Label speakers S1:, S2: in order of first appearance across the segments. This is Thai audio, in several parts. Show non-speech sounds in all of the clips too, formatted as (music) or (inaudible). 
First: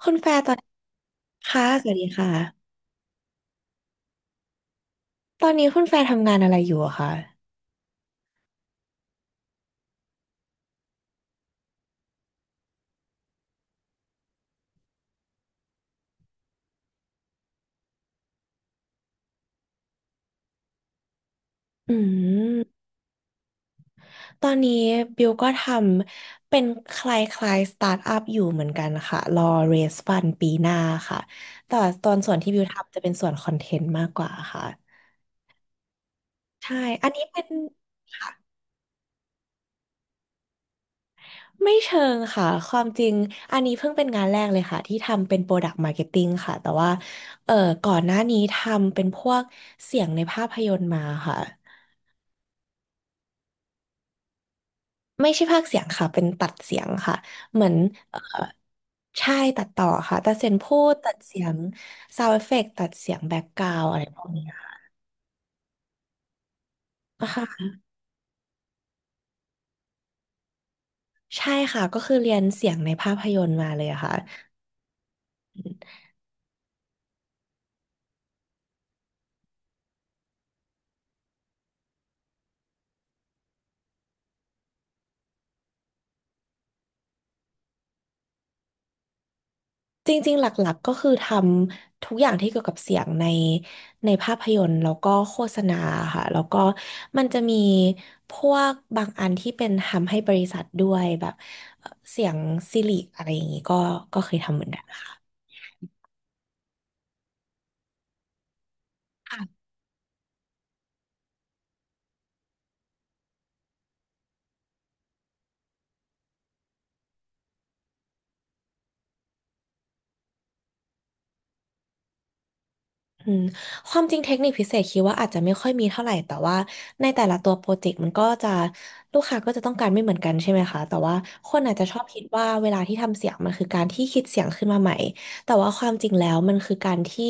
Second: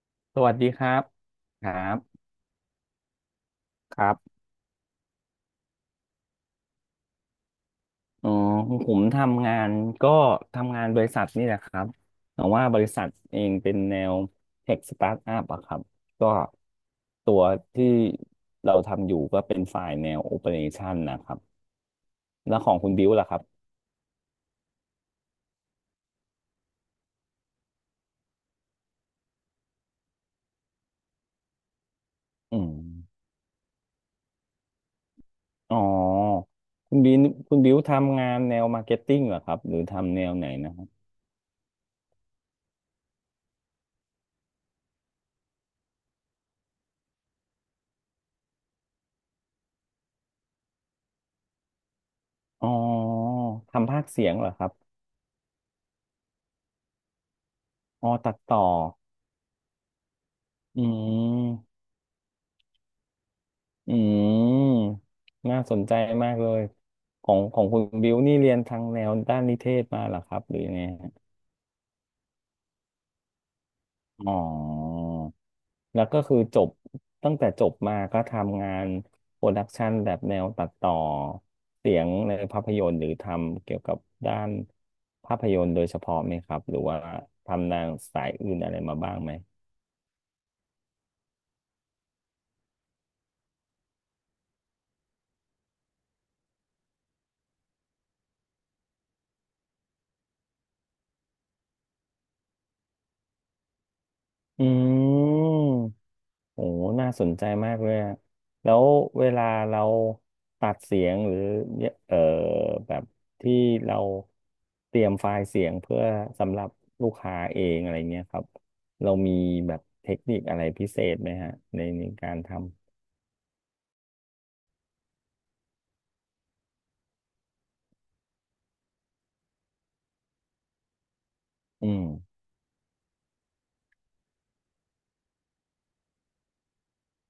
S1: คุณแฟ
S2: ส
S1: ร์ต
S2: วั
S1: อ
S2: ส
S1: น
S2: ดีครับ
S1: ค่ะ
S2: ครั
S1: สวัสดีค
S2: บ
S1: ่ะ
S2: ครับ
S1: ตอนนี้คุณแฟร์ทำงานอะไรอยู่อะคะ
S2: อ๋อผมทำงานก็ทำงานบริษัทนี่แหละครับแต่ว่าบริษัทเองเป็นแนวเทคสตาร์ทอัพอะครับก็ตัวที่เราทำอยู่ก็เป็นฝ่ายแนวโอเปอเรชันนะครับ
S1: อื
S2: แล้
S1: ม
S2: วของคุณบิวล่ะครับ
S1: ตอนนี้บิวก็ทำเป็นคล้ายๆสตาร์ทอัพอยู่เหมือนกันค่ะรอเรสฟันปีหน้าค่ะแต่ว่าตอนส่วนที่บิ
S2: อื
S1: ว
S2: ม
S1: ทำจะเป็นส่วนคอนเทนต์มากกว่าค่ะ
S2: อ๋อ
S1: ใช่
S2: คุณ
S1: อัน
S2: บิว
S1: นี้เป็น
S2: คุณบิวทำงาน
S1: ค่ะ
S2: แนวมาร์เก็ตติ้งเหรอครับหรือทำแนวไหนนะครับ
S1: ไม่เชิงค่ะความจริงอันนี้เพิ่งเป็นงานแรกเลยค่ะที่ทำเป็น Product Marketing ค่ะแต่ว่าเอ่อก่อนหน้านี้ทำเป็นพวกเสียงในภาพยนตร์มาค่ะ
S2: อ๋อทำภาคเสียงเหรอครับ
S1: ไม่ใช่พากย์เสียงค่ะเป็นตัดเสียงค่ะ เหมือน
S2: อ๋อ
S1: เอ่อ
S2: ตัดต่อ
S1: ใช่ตัดต่อค่ะตัดเสียงพู
S2: อื
S1: ดตัดเสียง
S2: ม
S1: ซาวด์เอฟเฟกต์ตัดเสียงแบ็กกราว
S2: อื
S1: อะไรพวกนี้ค่
S2: มน่าสนใจมากเลยข
S1: ะ
S2: องของ
S1: ค่ะ
S2: คุณบิวนี่เรียนทางแนวด้านนิเทศมาเหรอครับหรือยังไงฮะ
S1: ใช่ค่ะก็คือเรียนเสียงในภาพยนตร์มาเลยค่ะ
S2: อ๋อแล้วก็คือจบตั้งแต่จบมาก็ทำงานโปรดักชันแบบแนวตัดต่อเสียงในภาพยนตร์หรือทำเกี่ยวกับด้านภาพยนตร์โดยเฉพาะไหมครับหรือว่าทำนางสายอื่นอะไรมาบ้างไหม
S1: จริงๆหลักๆก็คือทำทุกอย่างที่เกี่ยวกับเสียงในในภาพยนตร์แล้วก็โฆษณาค่ะแล้วก็มันจะมีพวกบางอันที่เป็นทำให้บริษัทด้วยแบบเสียงซิลิกอะไรอย่างนี้ก็ก็เคยทำเหมือนกันค่
S2: อืม โอ้น่าสนใจมากเลยอะแล้วเวลา
S1: ะ
S2: เราตัดเสียงหรือเอ่อแบบที่เราเตรียมไฟล์เสียงเพื่อสำหรับลูกค้าเองอะไรเงี้ยครับ เรามีแบบเทคนิคอะไรพิเศษไหมฮะในในการทำ
S1: อืมความจริงเทคนิคพิเศษคิดว่าอาจจะไม่ค่อยมีเท่าไหร่แต่ว่าในแต่ละตัวโปรเจกต์มันก็จะลูกค้าก็จะต้องการไม่เหมือนกันใช่ไหมคะแต่ว่าคนอาจจะ
S2: อื
S1: ชอบ
S2: ม
S1: คิดว่าเวลาที่ทำเสียงมันคือการที่คิดเสียงขึ้นมาใหม่แต่ว่าความจริงแล้วมันคือการที่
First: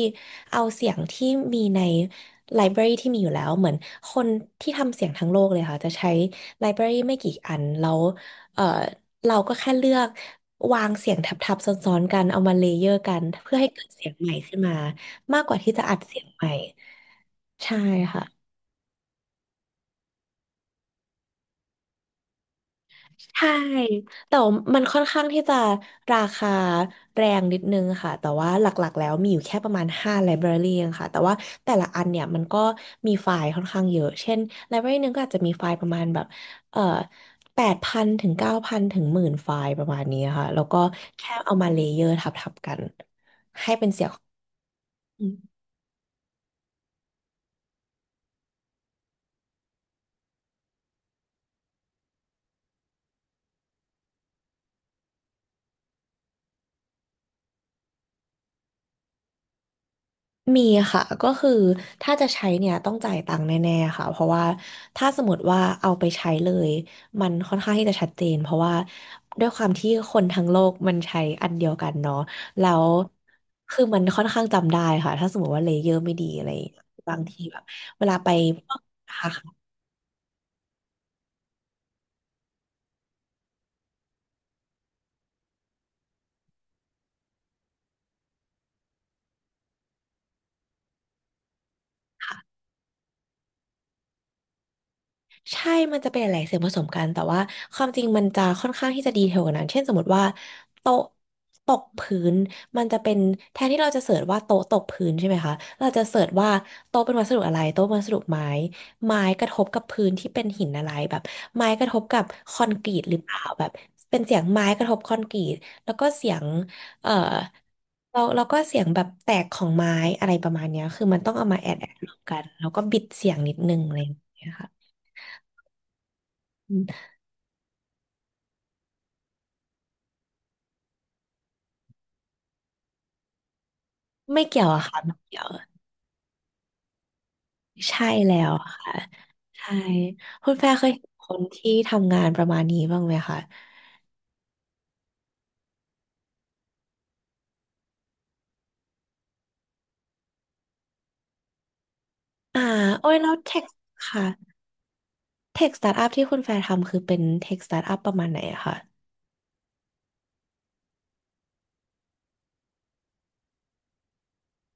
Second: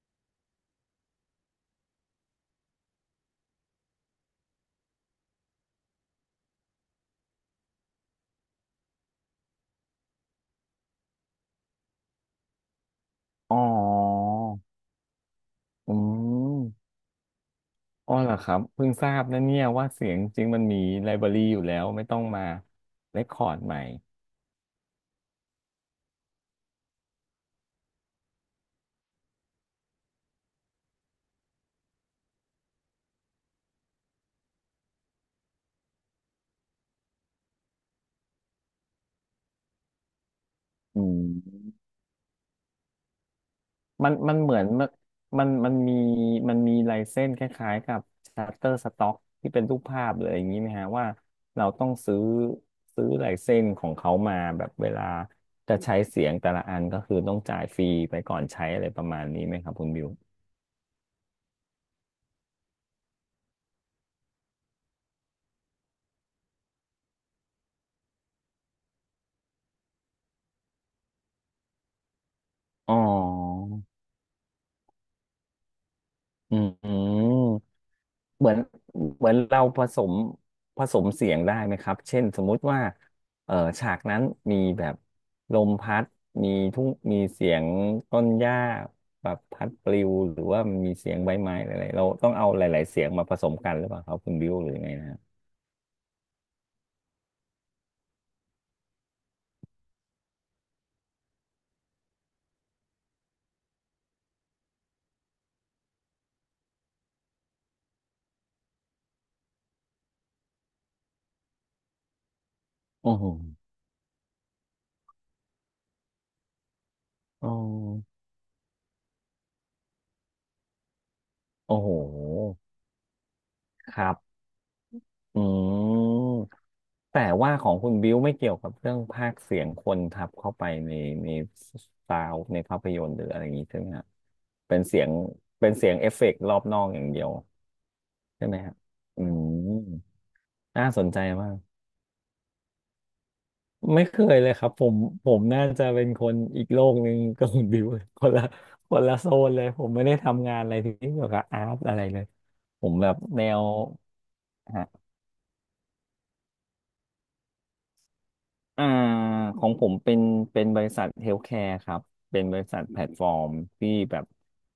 S1: เอาเสียงที่มีในไลบรารีที่มีอยู่แล้วเหมือนคนที่ทำเสียงทั้งโลกเลยค่ะจะใช้ไลบรารีไม่กี่อันแล้วเอ่อเราก็แค่เลือกวางเสียงทับๆซ้อนๆกันเอามาเลเยอร์กันเพื่
S2: อ๋
S1: อให้เกิดเสียงให
S2: อ
S1: ม่ขึ้นมา มากกว่าที่จะ
S2: อื
S1: อัดเสียงใหม่
S2: ม
S1: ใช่
S2: อ๋อ
S1: ค่ะ
S2: เหรอครับเพิ่งทราบนะเนี่ยว่าเสียงจริงมันมีไลบรารีอยู่แล้วไม่ต้องมาเรคคอ
S1: ใช่
S2: ร์ดใหม่
S1: แต่ว่ามันค่อนข้างที่จะราคาแรงนิดนึงค่ะแต่ว่าหลักๆแล้วมีอยู่แค่ประมาณ5 library เองค่ะแต่ว่าแต่ละอันเนี่ยมันก็มีไฟล์ค่อนข้างเยอะเช่น library หนึงก็อาจจะมีไฟล์ประมาณแบบเอ่อแปดพันถึงเก้าพันถึงหมื่นไฟล์ประมาณนี้ค่ะแล้วก็
S2: อื
S1: แค่เอามาเล
S2: ม
S1: เยอร์ทับๆกัน
S2: มันเหมือนมันมีมีลายเส้นคล้ายๆกับ s h u t t e r Stock ที่เป็นรูปภาพเลยอย่างนี้ไหมฮะว่าเราต้องซื้อลายเส้นของเขามาแบบเวลาจะใช้เสียงแต่ละอันก็คือต้องจ่ายฟรีไปก่อนใช้อะไรประมาณนี้ไหมครับคุณบิว
S1: มีค่ะก็คือถ้าจะใช้เนี่ยต้องจ่ายตังค์แน่ๆค่ะเพราะว่าถ้าสมมติว่าเอาไปใช้เลยมันค่อนข้างที่จะชัดเจนเพราะว่าด้วยความที่คนทั้งโลกมันใช้อันเดียวกันเนาะแล้ว
S2: อ๋อ
S1: คือมันค่อนข้างจำได้ค่ะถ้าสมมติว่าเลเยอร์ไม่ดีอะไรอ
S2: อื
S1: ย่าง
S2: ม
S1: เงี้ยบางทีแบบเวลาไป
S2: เหมือน
S1: พวก
S2: เหมื
S1: ค่ะ
S2: อนเราผสมเสียงได้ไหมครับเช่นสมมุติว่าฉากนั้นมีแบบลมพัดมีทุ่งมีเสียงต้นหญ้าแบบพัดปลิวหรือว่ามันมีเสียงใบไม้อะไรเราต้องเอาหลายๆเสียงมาผสมกันหรือเปล่าครับคุณบิวหรือยังไงนะฮะ
S1: ใช่มันจะเป็นหลายๆเสียงผสมกัน แต่ว่าความจริงมันจะค่อนข้างที่จะดีเทลกว่านั้นเช่นสมมติว่าโต๊ะตกพื้นมันจะเป็นแทนที่เราจะเสิร์ชว่าโต๊ะตกพื้นใช่ไหมคะเราจะเสิร์ชว่าโต๊ะเป็นวัสดุอะไรโต๊ะเป็นวัสดุไม้ไม้กระทบกับพื้นที่เป็นหินอะไรแบบไม้กระทบกับคอนกรีต
S2: โอ้
S1: หรือ
S2: โห
S1: เปล่าแบบเป็นเสียงไม้กระทบคอนกรีตแล้วก็เสียงเอ่อ
S2: อ๋อ
S1: เราก็เสียงแบบแตกของไม้อะไรประมาณเนี้ยคือมันต้องเอามาแอ
S2: โอ้
S1: ดแอ
S2: โห
S1: ดรวมกันแล้วก็บิดเสียงนิดนึงอะ
S2: ค
S1: ไรอ
S2: รั
S1: ย่าง
S2: บ
S1: เงี้ยค่ะ
S2: อืม แต่ว่าของคุณบิวไม่เกี่ยวกับเรื่องพากย์เสียงคนทับเข้าไปในในซาวในภาพยนตร์หรืออะไรอย่างนี้ใช่ไหมฮะ
S1: ไม่เกี่ยว
S2: เป็
S1: อะ
S2: น
S1: ค่ะ
S2: เสียง
S1: ไม่เกี่ยว
S2: เป็นเสียงเอฟเฟกต์รอบนอกอย่างเดียว
S1: ใช่แล้
S2: ใช่
S1: ว
S2: ไหมฮะ
S1: ค่ะ
S2: อื
S1: ใช่
S2: ม
S1: คุณแฟร์เค
S2: น่า
S1: ย
S2: สน
S1: เห็น
S2: ใจ
S1: คน
S2: มาก
S1: ที่ทำงานประมาณนี้บ้างไหมคะ
S2: ไม่เคยเลยครับผมผมน่าจะเป็นคนอีกโลกหนึ่งกับคุณบิวเลยคนละโซนเลยผมไม่ได้ทำงานอะไรที่เกี่ยวกับอาร์ตอะไรเลย
S1: อ่า
S2: ผมแบ
S1: โอ้ย
S2: บ
S1: แล้ว
S2: แน
S1: เท
S2: ว
S1: คค่ะเทคสตาร์ทอัพที่คุณแฟร์ทำคือเป็นเทคสตาร์ทอัพประมาณไหนอะคะ
S2: อ่าของผมเป็นบริษัทเฮลท์แคร์ครับเป็นบริษัทแพลตฟอร์มที่แบบ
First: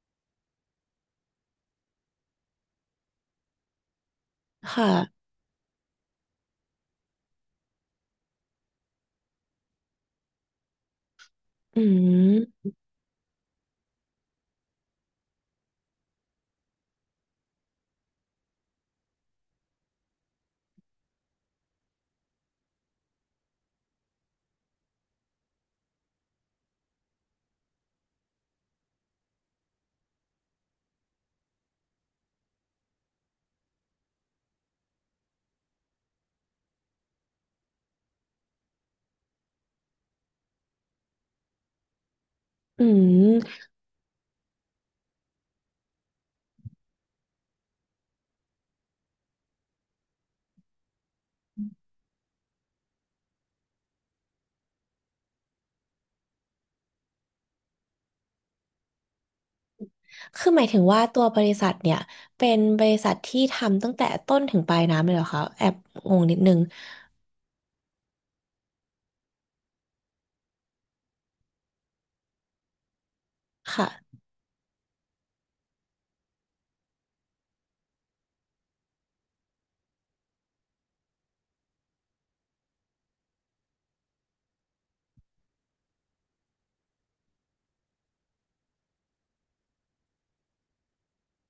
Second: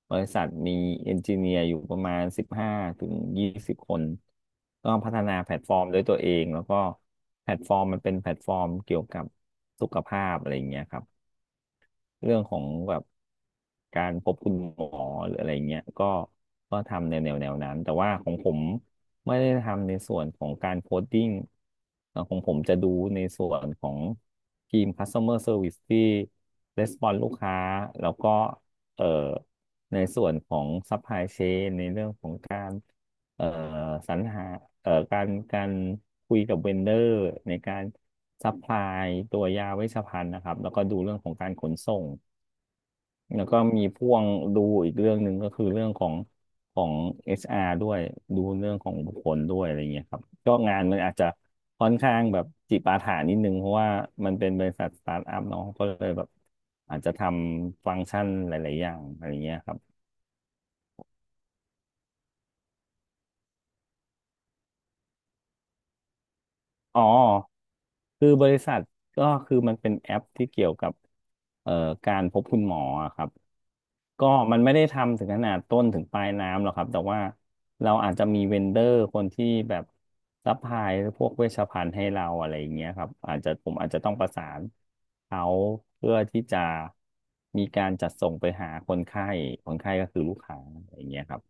S2: บริษัทมีเอนจิเนียร์อยู่ประมาณ15ถึง20คน
S1: ค
S2: ก็พัฒ
S1: ่ะ
S2: นาแพลตฟอร์มด้วยตัวเองแล้วก็แพลตฟอร์มมันเป็นแพลตฟอร์มเกี่ยวกับสุขภาพอะไรอย่างเงี้ยครับ
S1: อื
S2: เรื่องข
S1: ม
S2: องแบบการพบคุณหมอหรืออะไรเงี้ยก็ก็ทำในแนวแนวนั้น แต่ว่าของผมไม่ได้ทำในส่วนของการโคดดิ้งของผมจะดูในส่วนของทีม Customer Service ที่ Response ลูกค้า แล้วก็เอ่อในส่วนของ Supply Chain ในเรื่องของการเอ่อสรรหาการคุยกับเวนเดอร์ในการซัพพลายตัวยาเวชภัณฑ์นะครับ แล้วก็ดูเรื่องของการขนส่ง
S1: อื
S2: แล้วก็
S1: ม
S2: มีพ่วงดูอีกเรื่องหนึ่งก็คือเรื่องของของ HR ด้วยดูเรื่องของบุคคลด้วยอะไรเงี้ยครับก็งานมันอาจจะค่อนข้างแบบจิปาถะนิดนึงเพราะว่ามันเป็นบริษัทสตาร์ทอัพเนาะก็เลยแบบอาจจะทำฟังก์ชันหลายๆอย่างอะไรเงี้ยครับ
S1: คือหมายถึงว่าตัวบริษัทเนี่ยเป็นบริษัทที่ทำตั้งแต่ต้นถึงปลายน้ำเลยเหรอคะแอบงงนิดนึง
S2: อ๋อคือบริษัทก็คือมันเป็นแอปที่เกี่ยวกับเอ่อการพบคุณหมออะครับ
S1: ค่ะ
S2: ก็มันไม่ได้ทำถึงขนาดต้นถึงปลายน้ำหรอกครับแต่ว่าเราอาจจะมีเวนเดอร์คนที่แบบซัพพลายพวกเวชภัณฑ์ให้เราอะไรอย่างเงี้ยครับอาจจะผมอาจจะต้องประสานเขาเพื่อที่จะมีการจัดส่งไปหาคนไข้คนไข้ก็คือลูกค้าอะไรอย่างเงี้ยครับ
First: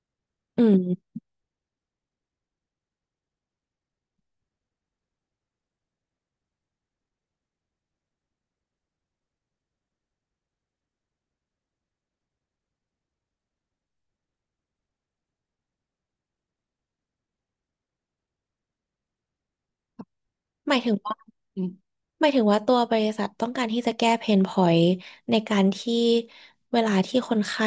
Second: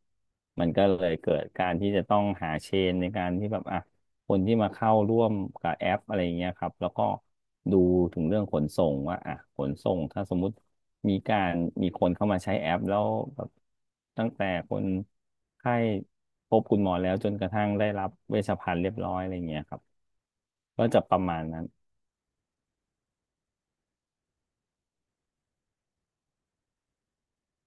S1: อื
S2: มันก็
S1: ม
S2: เลยเกิดการที่จะต้องหาเชนในการที่แบบอ่ะ คนที่มาเข้าร่วมกับแอปอะไรอย่างเงี้ยครับแล้วก็ดูถึงเรื่องขนส่งว่าอ่ะขนส่งถ้าสมมุติมีการมีคนเข้ามาใช้แอปแล้วแบบตั้งแต่คนไข้พบคุณหมอแล้วจนกระทั่งได้รับเวชภัณฑ์เรียบร้อยอะไรอย่างเงี้ยครับ
S1: หมาย
S2: ก็
S1: ถึง
S2: จะป
S1: ว่า
S2: ระมาณ
S1: อื
S2: นั้น
S1: มหมายถึงว่าตัวบริษัทต้องการที่จะแก้เพนพอยต์ในการที่เวลาที่คนไข้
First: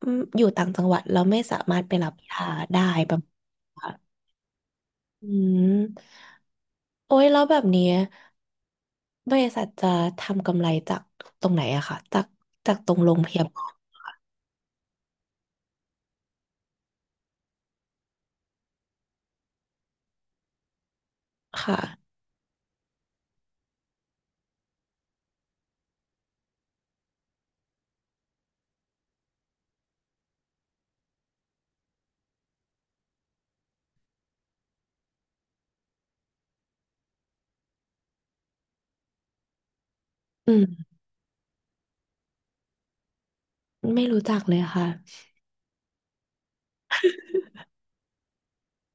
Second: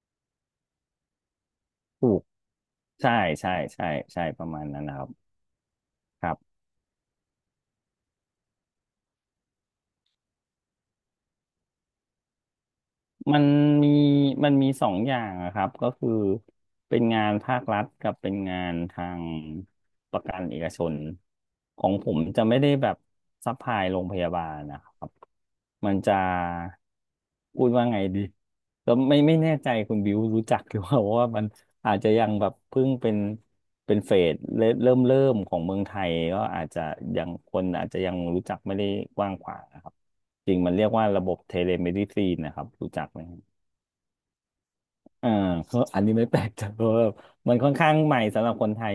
S1: อืมอยู่ต่างจังหวัดแล้วไม่สามารถไป
S2: ถู
S1: รับ
S2: ก
S1: ยาได้ป
S2: ใช่
S1: ระมาณ
S2: ใช่
S1: นี้
S2: ใช่
S1: ค่ะ
S2: ใช่ประมาณนั้นนะครับ
S1: อืม
S2: ครับ
S1: โอ้ยแล้วแบบนี้บริษัทจะทำกำไรจากตรงไหนอะค่ะจากจากตรงโรงพ
S2: มั
S1: ยา
S2: น
S1: บาล
S2: มีมันมีสองอย่างอะครับก็คือเป็นงานภาครัฐกับเป็นงานทางประกันเอกชน
S1: ค่ะ
S2: ของผมจะไม่ได้แบบซัพพลายโรงพยาบาลนะครับมันจะพูดว่าไงดีแล้วไม่แน่ใจคุณบิวรู้จักหรือเปล่าเพราะว่ามันอาจจะยังแบบเพิ่งเป็นเฟสเริ่มของเมืองไทยก็อาจจะยังคนอาจจะยังรู้จักไม่ได้กว้างขวางนะครับ จ
S1: อื
S2: ริงมันเรีย
S1: ม
S2: กว่าระบบเทเลเมดิซีนนะครับรู้จักไหม
S1: ไม่รู้จักเลยค่ะ
S2: อ่าก็อันนี้ไม่แปลกใจ (laughs) เพราะว่ามันค่อนข้างใหม่สำหรับคนไทย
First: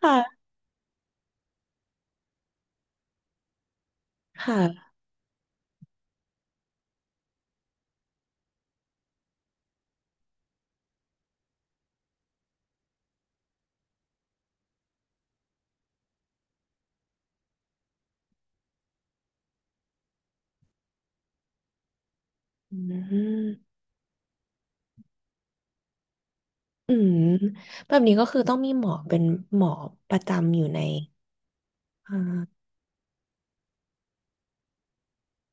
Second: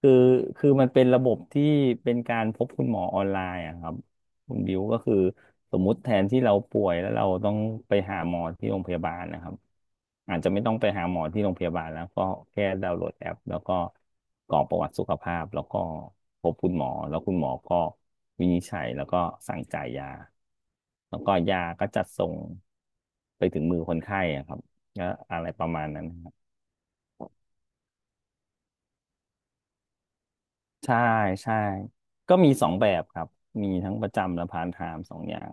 S2: คือ
S1: ่ะ
S2: คือมันเป็นระบบที่เป็นการพบคุณหมอออนไลน์อะครับคุ
S1: ค่ะ
S2: ณบิวก็คือสมมุติแทนที่เราป่วยแล้วเราต้องไปหาหมอที่โรงพยาบาลนะครับอาจจะไม่ต้องไปหาหมอที่โรงพยาบาลแล้วก็แค่ดาวน์โหลดแอปแล้วก็กรอกประวัติสุขภาพแล้วก็พบคุณหมอแล้วคุณหมอก็วินิจฉัยแล้วก็สั่งจ่ายยาแล้วก็ยาก็จัดส่ง
S1: อื
S2: ไปถึง
S1: ม
S2: มือคนไข้อะครับ ก็อะไรประมาณนั้นครับ
S1: อืมแบบนี้ก็คือต้องมีหมอเป็นหมอประจำอยู่ใน
S2: ใช่ใช่
S1: อ่
S2: ก็มี
S1: า
S2: สองแบบครับมีทั้งประจำและพาร์ทไทม์สองอย่าง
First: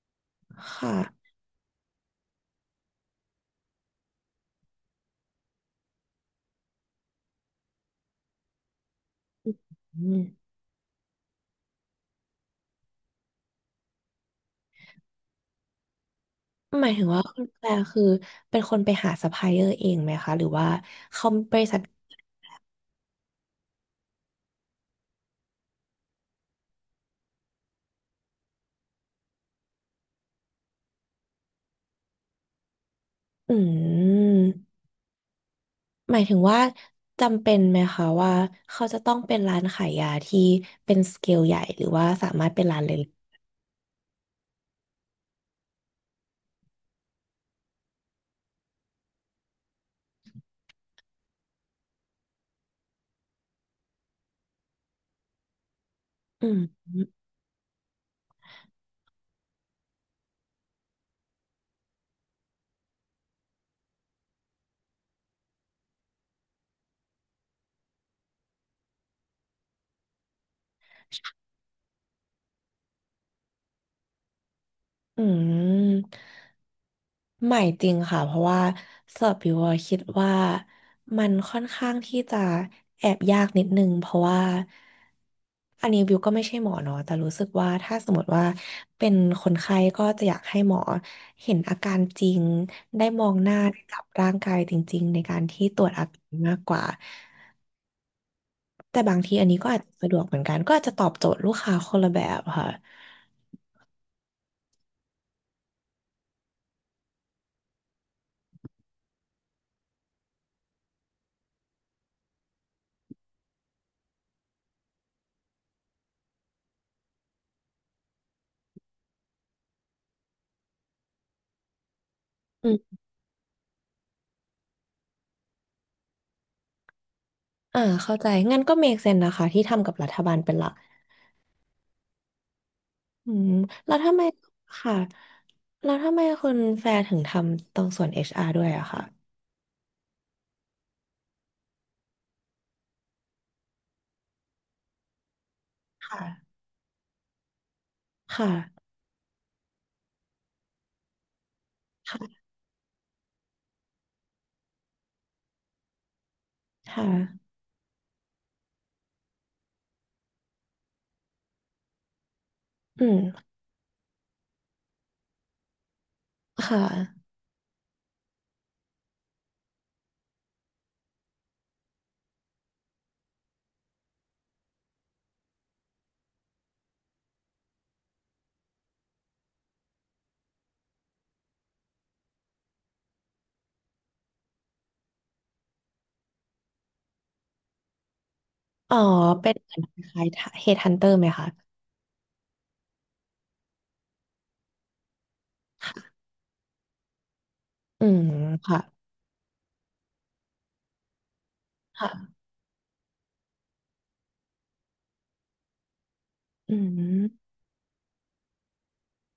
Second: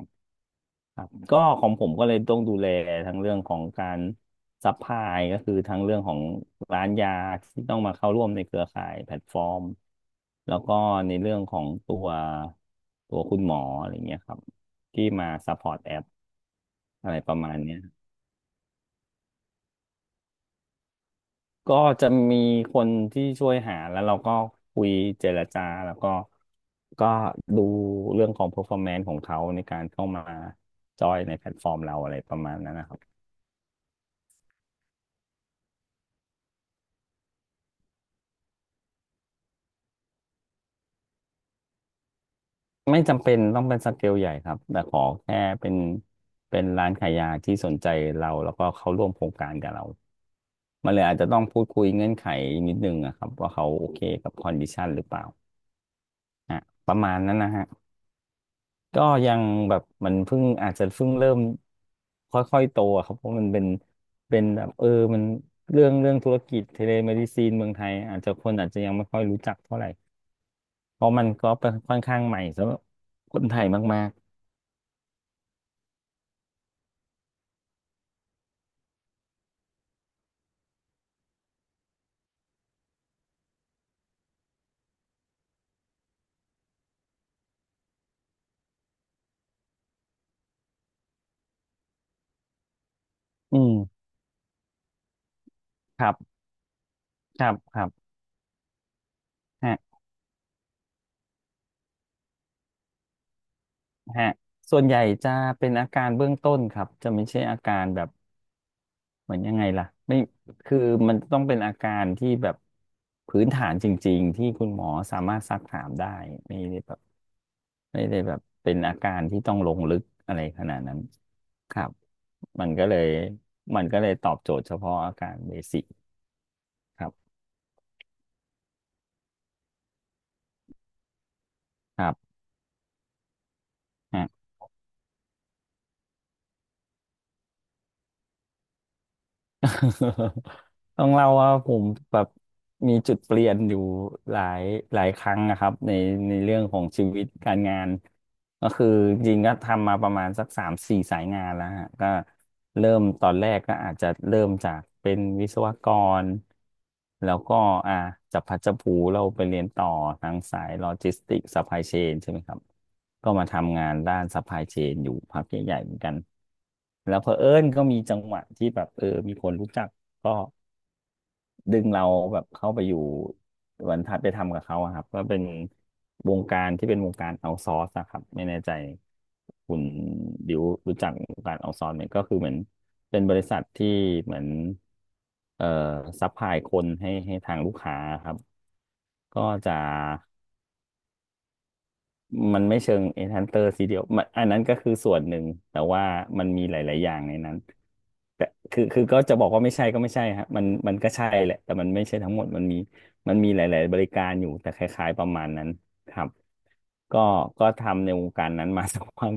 S1: ค่ะ
S2: ครับก็ของผมก็เลยต้องดูแลทั้งเรื่องของการซัพพลายก็คือทั้งเรื่องของร้านยาที่ต้องมาเข้าร่วมในเครือข่ายแพลตฟอร์ม
S1: อืม
S2: แล้วก็ในเรื่องของตัวคุณหมออะไรเงี้ยครับที่มาซัพพอร์ตแอป
S1: หมายถึง
S2: อะไร
S1: ว่า
S2: ประ
S1: คุณ
S2: มาณ
S1: แปล
S2: เนี้ย
S1: คือเป็นคนไปหาซัพพลายเออร์เองไหมคะหรือว่าเขาบริ
S2: ก็
S1: ษัท
S2: จะมีคนที่ช่วยหาแล้วเราก็คุยเจรจาแล้วก็ดูเรื่องของ performance ของเขาในการเข้ามาจอยในแพลตฟอร์มเราอะไรประมาณนั้นนะครับ
S1: อืมหมายถึงว่าจำเป็นไหมคะว่าเขาจะต้องเป็นร้านขายยาที่เป็นสเกลใหญ่หรือว่าสามารถเป็นร้านเล็
S2: ไม่
S1: ก
S2: จำเป็นต้องเป็นสเกลใหญ่ครับแต่ขอแค่เป็นร้านขายยาที่สนใจเราแล้วก็เขาร่วมโครงการกับเรามันเลยอาจจะต้องพูดคุยเงื่อนไขนิดนึงอะครับว่าเขาโอเคกับคอนดิชันหรือเปล่า
S1: ๆอื
S2: อ่ะ
S1: ม
S2: ประมาณนั้นนะฮะ ก็ยังแบบมันเพิ่งอาจจะเพิ่งเริ่มค่อยๆโตอะครับเพราะมันเป็นแบบมันเรื่องธุรกิจเทเลเมดิซีนเมืองไทยอาจจะคนอาจจะยังไม่ค่อยรู้จักเท่าไหร่เพราะมันก็เป็นค่อนข้างใหม่สำหรับคนไทยมาก
S1: อืมใหม่จริงค่ะเพราะว่าสอบบิวอะคิดว่ามันค่อนข้างที่จะแอบยากนิดนึงเพราะว่าอันนี้บิวก็ไม่ใช่หมอเนาะแต่รู้สึกว่าถ้าสมมติว่าเป็นคนไข้ก็จะอยากให้หมอเห็นอาการจริงได้มองห
S2: ๆ
S1: น้า
S2: อืม
S1: ได้จับร่างกายจริงๆในการที่ตรวจ
S2: ค
S1: อา
S2: รั
S1: การ
S2: บ
S1: มากกว่า
S2: ครับครับ
S1: แต่บางทีอันนี้ก็
S2: ฮะ
S1: อาจจะสะดวกเหมือนกันก็อาจจะตอบโจทย์ลูกค้าคนละแบบค่ะ
S2: ฮะส่วนใหญ่จะเป็นอาการเบื้องต้นครับจะไม่ใช่อาการแบบเหมือนยังไงล่ะไม่คือมันต้องเป็นอาการที่แบบพื้นฐานจริงๆที่คุณหมอสามารถซักถามได้ไม่ได้แบบ ไม่ได้แบบเป็นอาการที่ต้องลงลึกอะไรขนาดนั้นครับมันก็เลยมันก็เลยตอบโจทย์เฉพาะอาการเบสิกครับ
S1: อ่าเข้าใจงั้นก็ make sense นะคะที่ทำกับรัฐบาลเป็นหลัก
S2: ครับ
S1: อืมแล้วทำไมค่ะแล้วทำไมคุณแฟร์ถึงทำตรงส่วน HR ด้วยอะค่ะ
S2: (laughs) ต้องเล่าว่าผมแบบมีจุดเปลี่ยนอยู่หลายหลายครั้งนะครับใน
S1: ค่ะ
S2: เรื่องของชีวิตการงานก็
S1: ค่ะ
S2: คือจริงๆก็ทำมาประมาณสักสามสี่สายงานแล้วฮะก็
S1: ค่ะ
S2: เริ่มตอนแรกก็อาจจะเริ่มจากเป็นวิศวกร
S1: ค่ะ
S2: แล้วก็อ่าจับพลัดจับผลูเราไปเรียนต่อทางสายโลจิสติกส์ซัพพลายเชนใช่ไหมครับ
S1: อืม
S2: ก็มาทำงานด้านซัพพลายเชนอยู่พักใหญ่ๆเหมือนกัน
S1: ค่
S2: แล้วเผ
S1: ะ
S2: อิญก็มีจังหวะที่แบบมีคนรู้จักก็ดึงเราแบบเข้าไปอยู่เหมือนทัดไปทำกับเขาอะครับก็เป็นวงการที่เป็นวงการเอาซอร์สอะครับไม่แน่ใจคุณดิวรู้จักวงการเอาซอร์สไหมก็คือเหมือนเป็นบริษัทที่เหมือนเอ่อซัพพลายคนให้ทางลูกค้าครับ
S1: อ๋อ
S2: ก็
S1: เป็น
S2: จะ
S1: เหมือนคล้ายๆ headhunter ไหมคะ
S2: มันไม่เชิง Enhancer ซีเดียวมันอันนั้นก็คือส่วนหนึ่งแต่ว่า
S1: ค่ะ
S2: มันมีหลายๆอย่างในนั้น
S1: อืม
S2: แต่
S1: ค่ะ
S2: คือก็จะบอกว่าไม่ใช่ก็ไม่ใช่ฮะมันก็ใช่แหละแต่มันไม่ใช่ทั้
S1: ค่ะ
S2: งหมดมันมีหลายๆบริการอยู่แต่คล้ายๆประมาณนั้นครับ
S1: อื
S2: ก็
S1: ม
S2: ก็ทำในวงการนั้นมาสักพัก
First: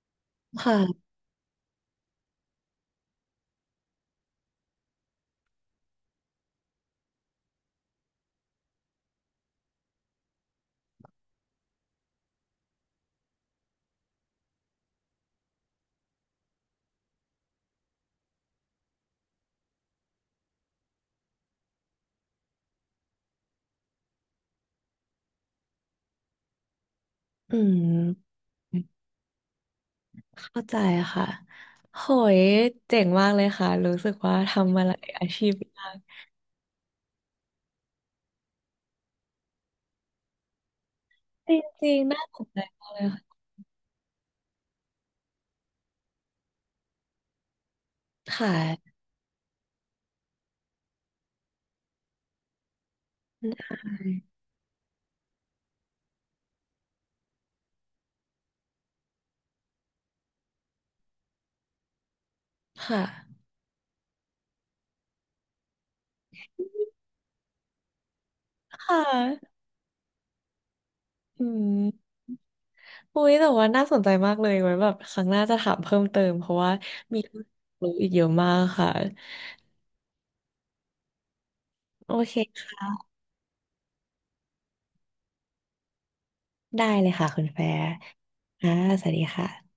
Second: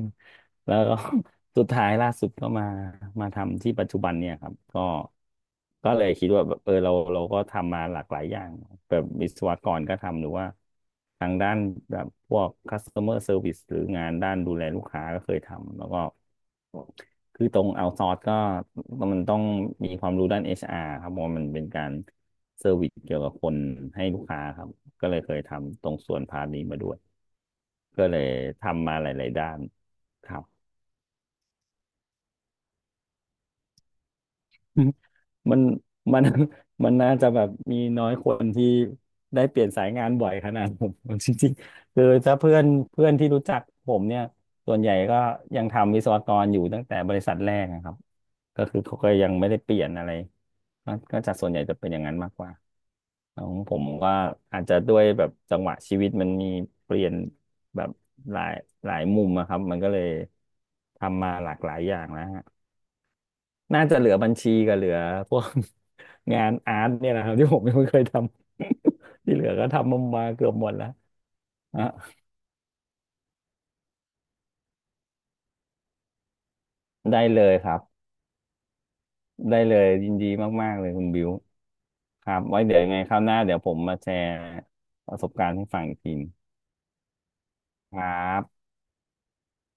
S2: แล้วก็
S1: ค่ะ
S2: สุดท้ายล่าสุดก็มาทำที่ปัจจุบันเนี่ยครับก็เลยคิดว่าแบบเราก็ทำมาหลากหลายอย่างแบบวิศวกรก็ทำหรือว่าทางด้านแบบพวก customer service หรืองานด้านดูแลลูกค้าก็เคยทำแล้วก็คือตรงเอาซอร์สก็มันต้องมีความรู้ด้าน HR ครับเพราะว่ามันเป็นการเซอร์วิสเกี่ยวกับคนให้ลูกค้าครับก็เลยเคยทำตรงส่วนพาร์ทนี้มาด้วย
S1: อื
S2: ก็เลย
S1: ม
S2: ทำมาหลายๆด้านครับ
S1: เข้าใจค่ะโหยเจ๋งมากเลยค่ะรู้สึกว่าทำมาหลายอาชีพ
S2: มัน
S1: มาก
S2: มันมันน่าจะแบบมีน้อยคนที่ได้เปลี่ยนสายงานบ่อยขนาดผม (laughs) จ
S1: จ
S2: ริง
S1: ริ
S2: ๆ
S1: ง
S2: คือ
S1: ๆน่า
S2: ถ้า
S1: สน
S2: เพื่อ
S1: ใจ
S2: น
S1: มากเลย
S2: เพื่อนที่
S1: ค่ะ
S2: รู้จักผมเนี่ยส่วนใหญ่ก็ยังทำวิศวกรอยู่ตั้งแต่บริษัทแรกนะครับ
S1: ค
S2: ก็คือ
S1: ่ะ
S2: เขาก็ยังไม่ได้เปลี่ยนอะไรก็จะส่วนใหญ่จะเป็นอย่างนั้นมากกว่าของผมก็อาจจะด้วยแบบจังหวะชีวิตมันมีเปลี่ยนแบบหลายหลายมุมอะครับมันก็เลยทำมาหลากหลายอย่างแล้ว
S1: ค่ะ
S2: น่าจะเหลือบัญชีกับเหลือพวก (laughs) งานอาร์ตเนี่ยนะครับที่ผมยังไม่เคยทำ
S1: ค่
S2: (laughs) ที่เหลือ
S1: ะ
S2: ก็ทำมาเกือบหมดแล้ว
S1: อืม
S2: อ่ะ
S1: อุ้ยแต่ว่าน่าสนใจมากเลยไว้แบบครั้งหน้าจะถามเพิ่มเติมเพราะว่ามี
S2: ได้
S1: เรื่
S2: เล
S1: อง
S2: ยครับ
S1: รู้อีกเยอะมากค่ะ
S2: ได้เลยยินดีมากๆเลยคุณบิว
S1: โอ
S2: ค
S1: เค
S2: รับไว้
S1: ค
S2: เดี๋ยวยังไง
S1: ่ะ
S2: คราวหน้าเดี๋ยวผมมาแชร์ประสบการณ์ให้ฟังอีกที
S1: ได้เลยค่ะคุณแฟร์
S2: ครับ
S1: ค่ะ